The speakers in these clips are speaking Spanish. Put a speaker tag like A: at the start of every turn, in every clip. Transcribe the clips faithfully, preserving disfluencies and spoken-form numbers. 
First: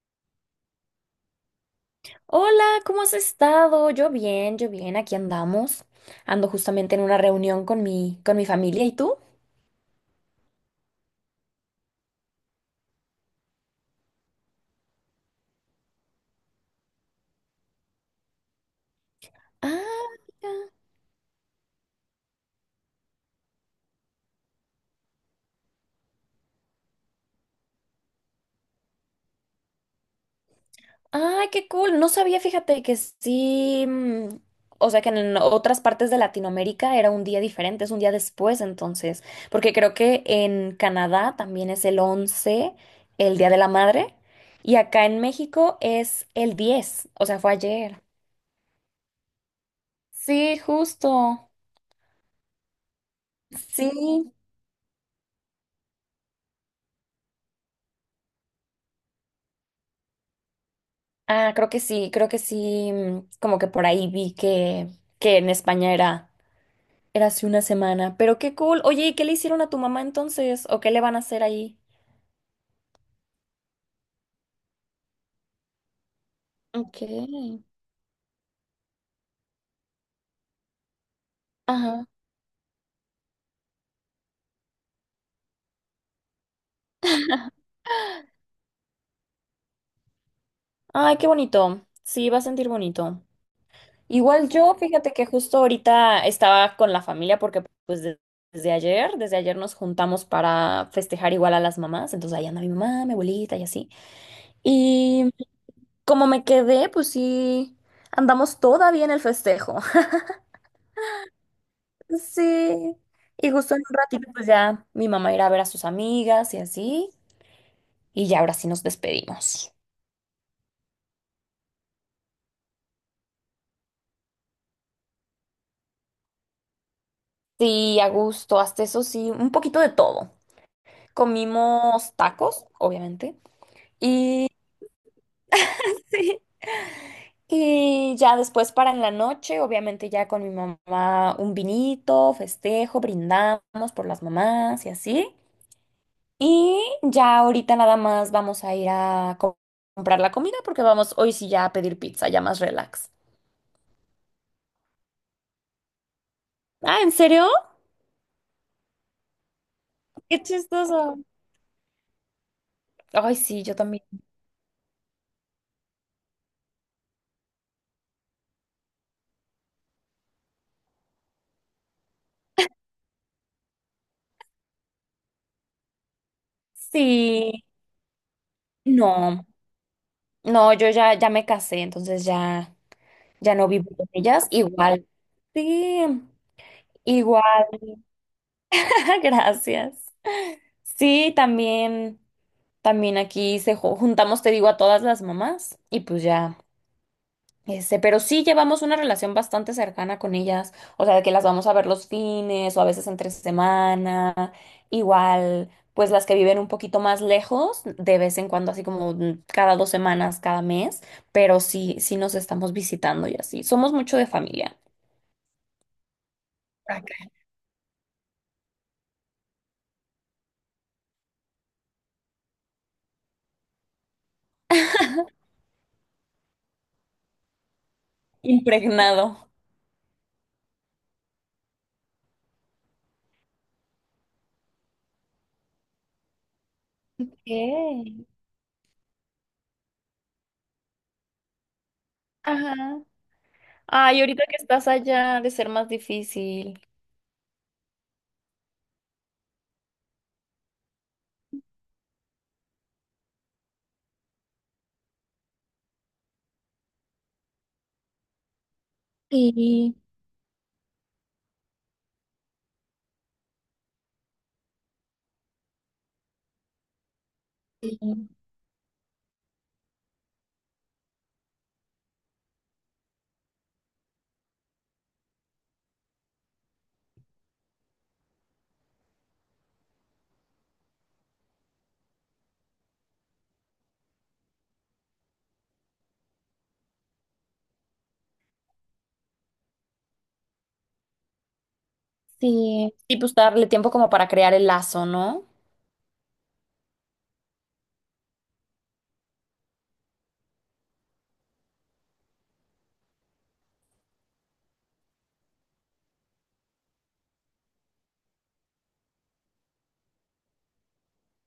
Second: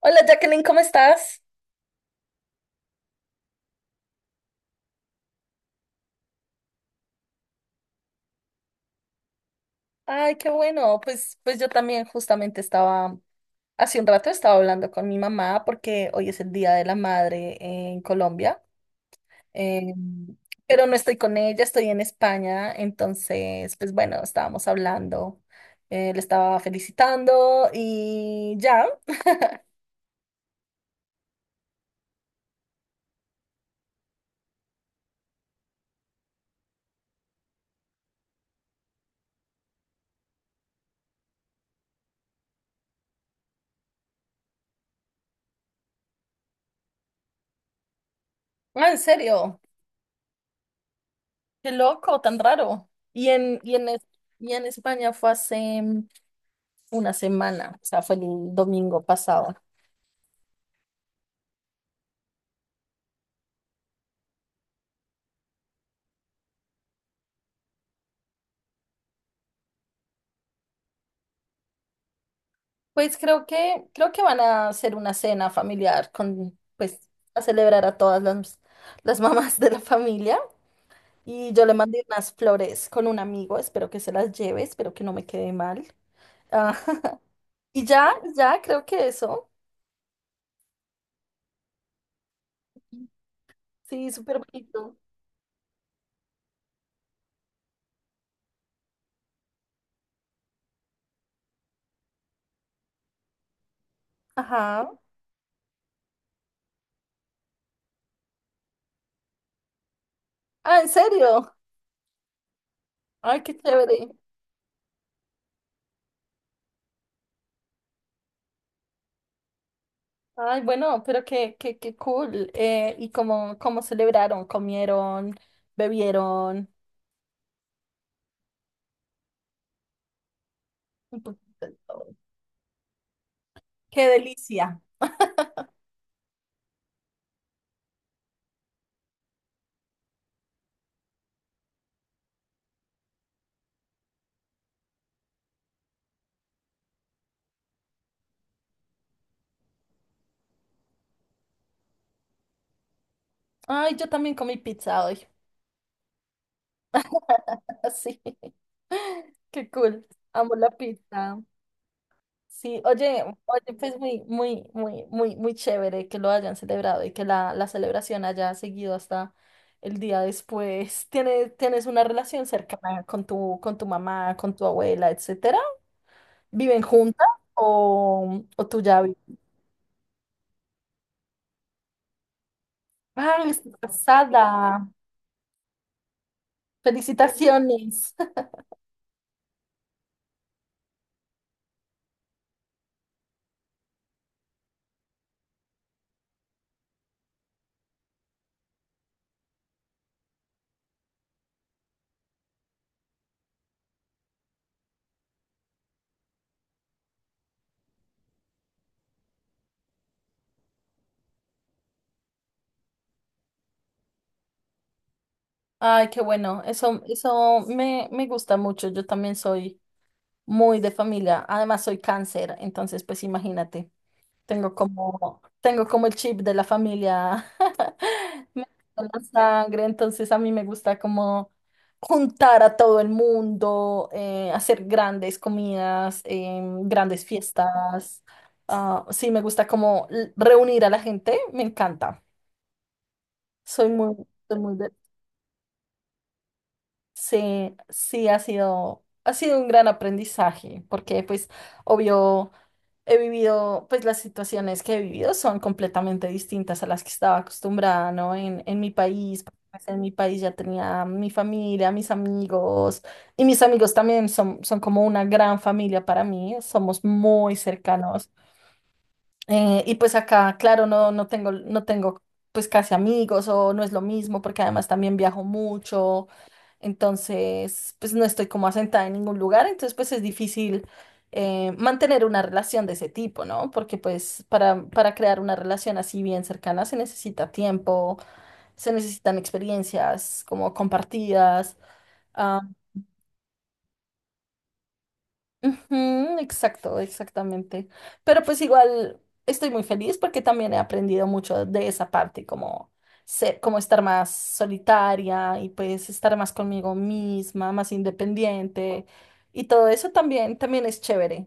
A: Hola Jacqueline, ¿cómo estás?
B: Hola, ¿cómo has estado? Yo bien, yo bien, aquí andamos. Ando justamente en una reunión con mi, con mi familia. ¿Y tú?
A: Ay, qué bueno. Pues, pues yo también justamente estaba, hace un rato estaba hablando con mi mamá porque hoy es el Día de la Madre en Colombia, eh,
B: Ah, mira.
A: pero no estoy con ella, estoy en España, entonces, pues bueno, estábamos hablando, eh, le estaba felicitando y ya.
B: Ay, qué cool. No sabía, fíjate que sí. mm, O sea, que en otras partes de Latinoamérica era un día diferente, es un día después, entonces. Porque creo que en Canadá también es el once, el Día de la Madre. Y acá en México es el diez. O sea, fue ayer.
A: Ah, en serio,
B: Sí, justo.
A: qué loco, tan raro. Y en, y en, es-
B: Sí.
A: y en España fue hace mm, una semana, o sea, fue el domingo pasado.
B: Ah, creo que sí, creo que sí, mm, como que por ahí vi que, que en España era, era hace una semana, pero qué cool. Oye, ¿y qué le hicieron a tu mamá entonces? ¿O qué le van a hacer ahí?
A: Pues creo que, creo que van a hacer una cena familiar con, pues,
B: Ok.
A: a celebrar a todas las, las mamás de la familia. Y yo le mandé
B: Ajá.
A: unas flores con un amigo, espero que se las lleve, espero que no me quede mal. Ah, y ya, ya, creo que eso.
B: Ay, qué bonito. Sí, va a sentir bonito.
A: Sí, súper
B: Igual yo,
A: bonito.
B: fíjate que justo ahorita estaba con la familia porque pues de- desde ayer, desde ayer nos juntamos para festejar igual a las mamás, entonces ahí anda mi mamá, mi abuelita y así.
A: Ajá.
B: Y como me quedé, pues sí, andamos todavía en el festejo.
A: Ah, ¿en serio?
B: Sí.
A: Ay,
B: Y
A: qué
B: justo en un
A: chévere.
B: ratito, pues ya mi mamá irá a ver a sus amigas y así. Y ya ahora sí nos despedimos.
A: Ay, bueno, pero qué, qué, qué cool. Eh, ¿y cómo, cómo celebraron? ¿Comieron? ¿Bebieron?
B: Sí, a gusto, hasta eso sí, un poquito de todo.
A: Un poquito de
B: Comimos
A: todo.
B: tacos, obviamente.
A: Qué
B: Y,
A: delicia.
B: y ya después para en la noche, obviamente ya con mi mamá un vinito, festejo, brindamos por las mamás y así. Y ya ahorita nada más vamos a ir a co- comprar la comida porque vamos hoy sí ya a pedir pizza, ya más relax.
A: Ay, yo también comí pizza hoy.
B: Ah, ¿en serio?
A: Sí, qué cool.
B: Qué
A: Amo la
B: chistoso.
A: pizza. Sí, oye,
B: Ay, sí,
A: oye,
B: yo
A: pues
B: también.
A: muy, muy, muy, muy, muy chévere que lo hayan celebrado y que la, la celebración haya seguido hasta el día después. ¿Tienes, tienes una relación cercana con tu, con tu mamá, con tu abuela, etcétera? ¿Viven juntas
B: Sí.
A: o, o tú ya vives?
B: No, no, yo ya, ya me casé, entonces ya,
A: Ah,
B: ya no
A: estás
B: vivo con ellas.
A: casada.
B: Igual, sí, igual,
A: Felicitaciones.
B: gracias. Sí, también, también aquí se ju- juntamos, te digo, a todas las mamás y pues ya. Este, pero sí llevamos una relación bastante cercana con ellas, o sea, de que las vamos a ver los fines o a veces entre semana, igual, pues las que viven un poquito más lejos, de vez en cuando, así como mm, cada dos semanas, cada mes, pero sí, sí nos estamos visitando y así. Somos mucho de familia.
A: Ay, qué bueno. Eso,
B: Acá.
A: eso me, me gusta mucho. Yo también soy muy de familia. Además, soy cáncer, entonces, pues imagínate, tengo como, tengo como el chip de la familia metido en la
B: Impregnado.
A: sangre, entonces a mí me gusta como juntar a todo el mundo, eh, hacer grandes comidas, em, grandes
B: Ok.
A: fiestas. Ah, sí, me gusta como l- reunir a la gente, me encanta.
B: Ajá.
A: Soy muy,
B: Ay, ahorita que
A: soy muy
B: estás
A: de-
B: allá, ha de ser más difícil.
A: Sí, sí, ha sido, ha sido un gran aprendizaje, porque pues, obvio he vivido, pues las situaciones que he vivido son completamente distintas a las que estaba acostumbrada, ¿no? En, en mi país, porque, pues,
B: Sí,
A: en mi país ya tenía mi familia, mis amigos, y mis amigos también son, son como una gran familia para mí, somos muy
B: sí,
A: cercanos. Eh, y pues acá, claro, no, no tengo, no tengo pues casi amigos o no es lo mismo porque además también viajo mucho, entonces pues no estoy como asentada en ningún lugar, entonces pues es difícil eh, mantener una relación de ese tipo, ¿no? Porque pues para, para crear una relación así bien cercana se necesita tiempo, se necesitan experiencias como compartidas.
B: sí. Y pues darle tiempo como para crear el lazo, ¿no?
A: Ujú, exacto, exactamente. Pero pues igual estoy muy feliz porque también he aprendido mucho de esa parte, como ser, como estar más solitaria y pues estar más conmigo misma, más independiente y todo eso también, también es chévere.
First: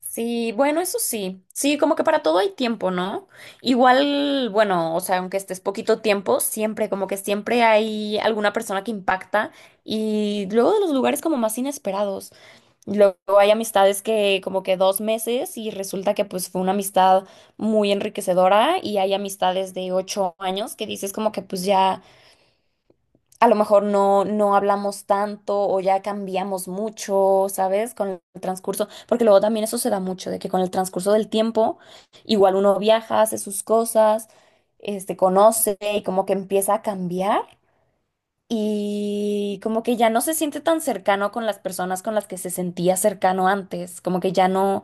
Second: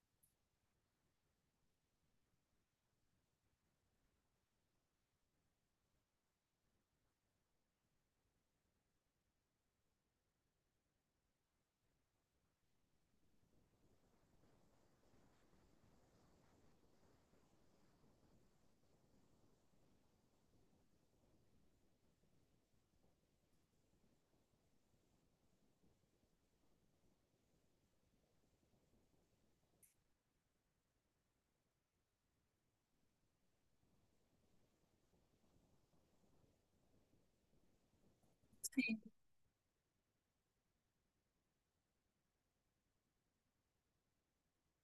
B: Sí, bueno, eso sí. Sí, como que para todo hay tiempo, ¿no? Igual, bueno, o sea, aunque estés poquito tiempo, siempre, como que siempre hay alguna persona que impacta y luego de los lugares como más inesperados. Luego hay amistades que como que dos meses y resulta que pues fue una amistad muy enriquecedora y hay amistades de ocho años que dices como que pues ya a lo mejor no, no hablamos tanto o ya cambiamos mucho, ¿sabes? Con el transcurso, porque luego también eso se da mucho, de que con el transcurso del tiempo, igual uno viaja, hace sus cosas, este, conoce y como que empieza a cambiar y como que ya no se siente tan cercano con las personas con las que se sentía cercano antes, como que ya no,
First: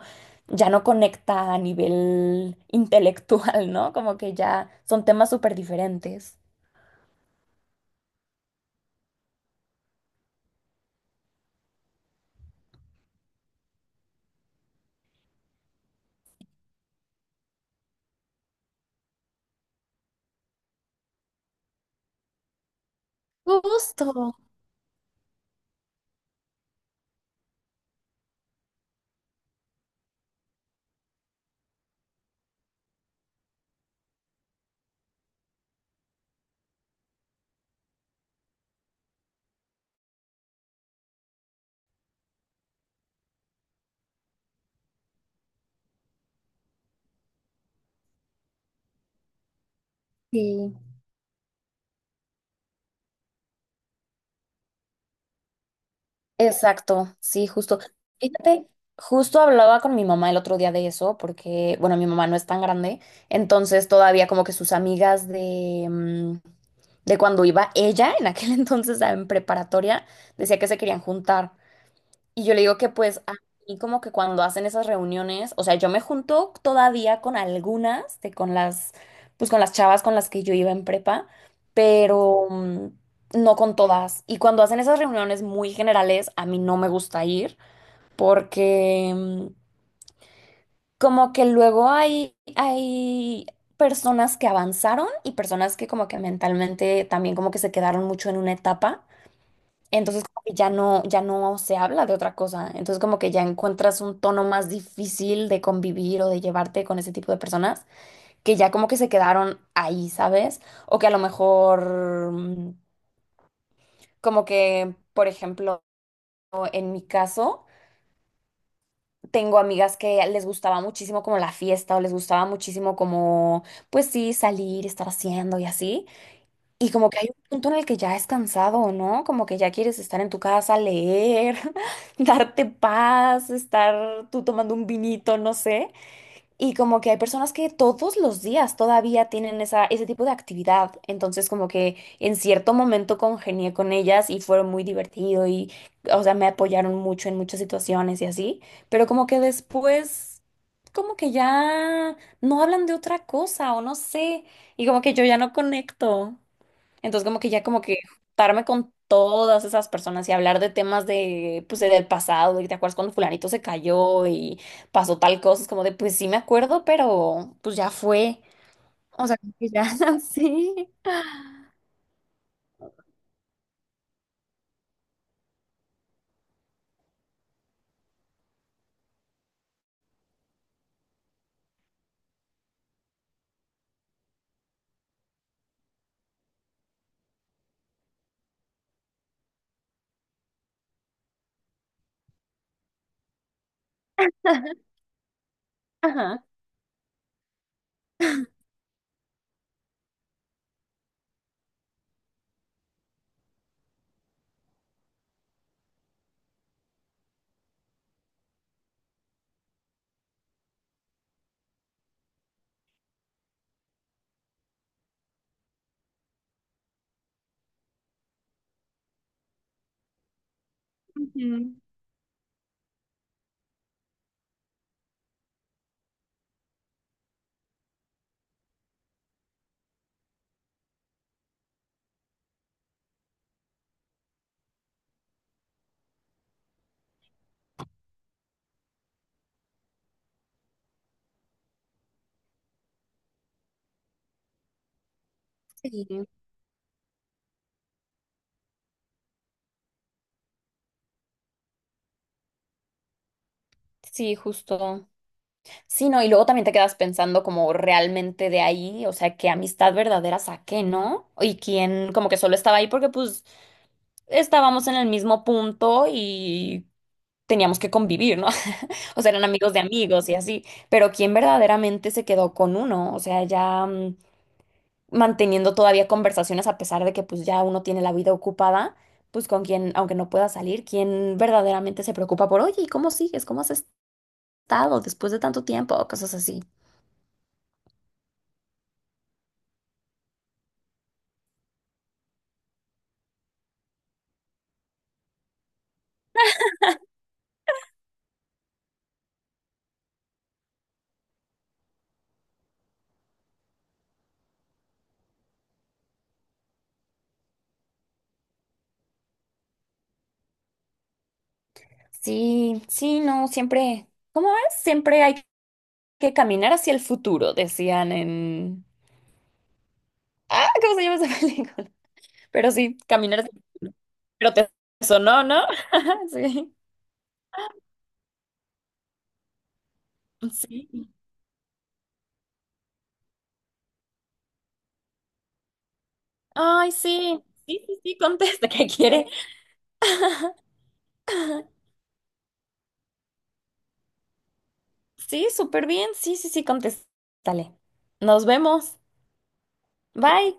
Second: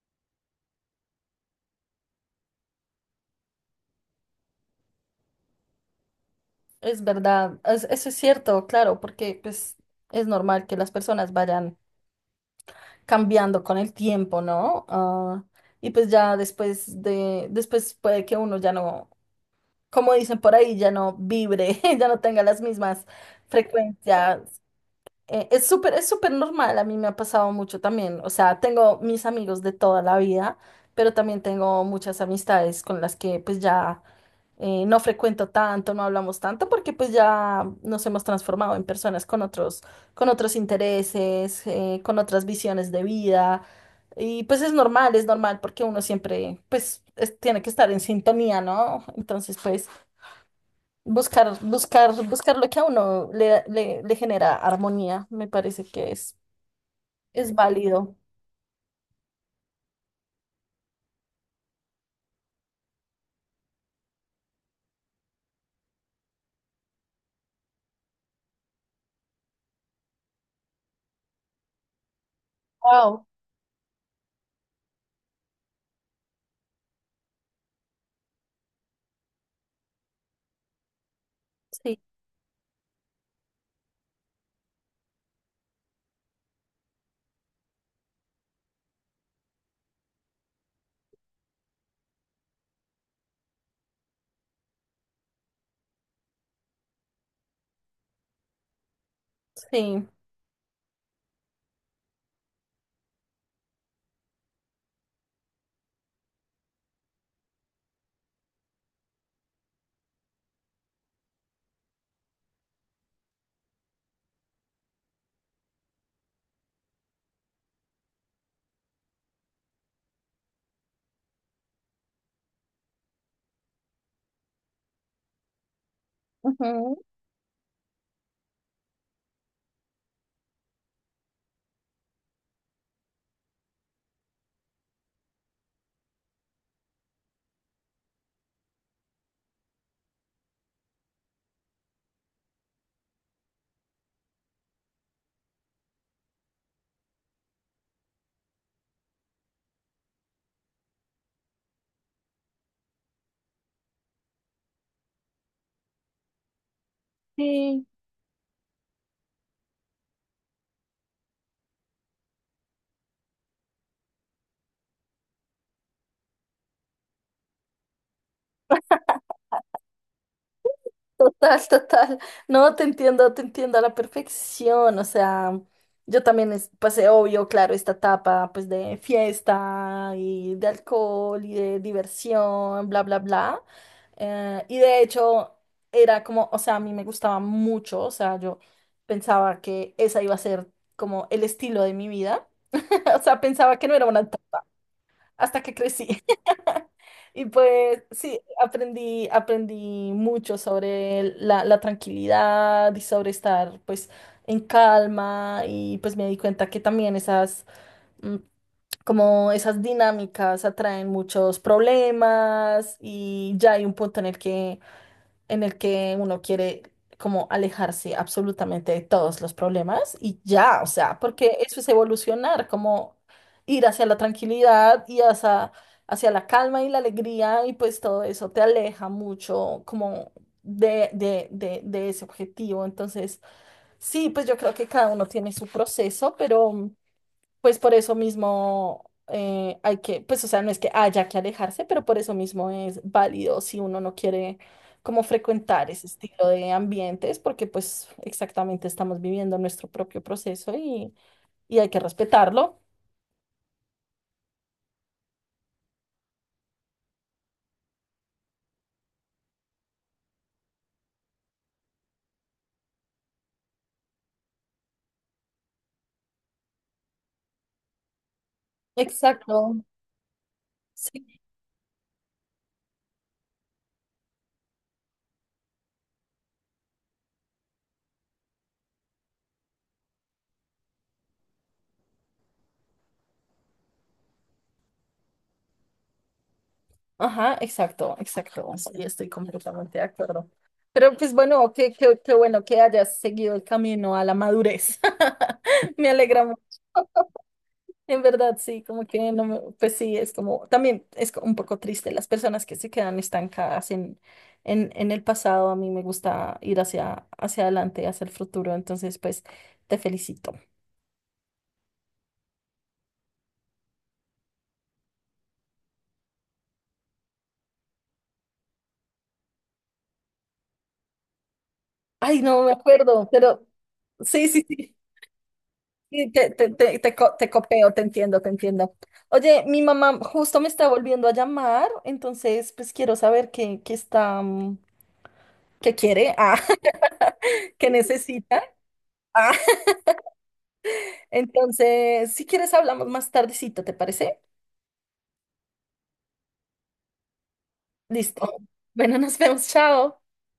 B: ya no conecta a nivel intelectual, ¿no? Como que ya son temas súper diferentes.
A: Es verdad, es- eso es cierto, claro, porque pues es normal que las personas vayan cambiando con el tiempo, ¿no? Ah, y pues ya después de, después puede que uno ya no, como dicen por ahí, ya no vibre, ya no tenga las mismas
B: Justo.
A: frecuencias. Eh, es súper, es súper normal, a mí me ha pasado mucho también. O sea, tengo mis amigos de toda la vida, pero también tengo muchas amistades con las que pues ya eh, no frecuento tanto, no hablamos tanto, porque pues ya nos hemos transformado en personas con otros, con otros intereses, eh, con otras visiones de vida. Y pues es normal, es normal, porque uno siempre pues es- tiene que estar en sintonía, ¿no? Entonces, pues...
B: Sí.
A: Buscar, buscar, buscar lo que a uno le, le, le genera armonía, me parece que es,
B: Exacto, sí,
A: es
B: justo.
A: válido.
B: Fíjate, justo hablaba con mi mamá el otro día de eso, porque, bueno, mi mamá no es tan grande, entonces todavía como que sus amigas de, mm, de cuando iba ella, en aquel entonces en preparatoria, decía que se querían juntar. Y yo le digo que pues
A: Wow,
B: a mí como que cuando hacen esas reuniones, o sea, yo me junto todavía con algunas de con las pues con las chavas con las que yo iba en prepa,
A: sí.
B: pero mm, no con todas. Y cuando hacen esas reuniones muy generales, a mí no me gusta ir porque mm, como que luego hay hay personas que avanzaron y personas que como que mentalmente también como que se quedaron mucho en una etapa.
A: Sí.
B: Entonces como que ya no, ya no se habla de otra cosa. Entonces como que ya encuentras un tono más difícil de convivir o de llevarte con ese tipo de personas que ya como que se quedaron ahí, ¿sabes? O que a lo mejor mm, como que, por ejemplo, en mi caso, tengo amigas que les gustaba muchísimo como la fiesta o les gustaba muchísimo como, pues sí, salir, estar haciendo y así. Y
A: Ujú.
B: como que hay un punto en el que ya es cansado, ¿no? Como que ya quieres estar en tu casa, leer, darte paz, estar tú tomando un vinito, no sé. Y como que hay personas que todos los días todavía tienen esa, ese tipo de actividad. Entonces como que en cierto momento congenié con ellas y fueron muy divertido y, o sea, me apoyaron mucho en muchas situaciones y así. Pero como que después, como que ya no hablan de otra cosa o no sé. Y como que yo ya no conecto. Entonces, como que ya como
A: Sí,
B: que juntarme con todas esas personas y hablar de temas de, pues, de- del pasado, y te acuerdas cuando fulanito se cayó y pasó tal cosa, es como de, pues sí me acuerdo, pero pues ya fue. O sea, como que ya, sí.
A: total, total. No, te entiendo, te entiendo a la perfección. O sea, yo también es- pasé, obvio, claro, esta etapa pues de fiesta y de alcohol y de diversión, bla, bla, bla. Eh, y de hecho era como, o sea, a mí me gustaba mucho, o sea, yo pensaba que esa iba a ser como el estilo de mi vida. O sea, pensaba que no era una hasta que crecí.
B: Ajá.
A: Y pues sí, aprendí, aprendí mucho sobre la, la tranquilidad y sobre estar pues en calma y pues me di cuenta que también esas mm, como esas dinámicas atraen muchos problemas y ya hay un punto en el que en el que uno quiere como alejarse absolutamente de todos los problemas y ya, o sea, porque eso
B: Ujú.
A: es evolucionar, como ir hacia la tranquilidad y hacia, hacia la calma y la alegría y pues todo eso te aleja mucho como de, de, de, de ese objetivo. Entonces, sí, pues yo creo que cada uno tiene su proceso, pero... Pues por eso mismo eh, hay que, pues o sea, no es que haya que alejarse, pero por eso mismo es válido si uno no quiere como frecuentar ese
B: Sí.
A: estilo de ambientes, porque pues exactamente estamos viviendo nuestro propio proceso y, y hay que respetarlo.
B: Sí, justo. Sí, no, y luego también te quedas pensando como realmente de ahí, o sea, qué amistad verdadera saqué, ¿no? Y quién como que solo estaba ahí porque pues estábamos en el mismo punto y teníamos que convivir, ¿no? O sea, eran amigos de
A: Exacto.
B: amigos y así, pero quien
A: Sí.
B: verdaderamente se quedó con uno, o sea, ya mm, manteniendo todavía conversaciones a pesar de que pues ya uno tiene la vida ocupada, pues con quien, aunque no pueda salir, quien verdaderamente se preocupa por, oye, ¿y cómo sigues? ¿Cómo has estado después de tanto tiempo? O cosas así.
A: Ajá, exacto, exacto. Sí, estoy completamente de acuerdo. Pero pues bueno, qué, qué, qué bueno que hayas seguido el camino a la madurez. Me alegra mucho. En verdad, sí, como que no me, pues sí, es como, también es co- un poco triste las personas que se quedan estancadas en, en, en el pasado. A mí me gusta ir hacia, hacia adelante, hacia el futuro. Entonces, pues, te felicito.
B: Sí, sí, no, siempre, ¿cómo es? Siempre hay que caminar hacia el futuro, decían en... Ah, ¿cómo se llama esa película?
A: Ay, no me
B: Pero sí,
A: acuerdo,
B: caminar. Sí.
A: pero sí,
B: Pero
A: sí,
B: te
A: sí.
B: sonó, ¿no?
A: Sí, Te, te,
B: Sí.
A: te, te, co- te copeo, te entiendo, te entiendo. Oye, mi mamá justo me
B: Sí.
A: está volviendo a llamar, entonces pues quiero saber qué, qué está, mm, qué quiere, ah,
B: Ay, sí. Sí,
A: qué
B: sí, sí,
A: necesita.
B: contesta que quiere.
A: ah, Entonces, si quieres, hablamos más tardecito, ¿te parece?
B: Sí, súper bien. Sí, sí, sí, contéstale. Nos
A: Listo.
B: vemos.
A: Bueno, nos vemos, chao.
B: Bye.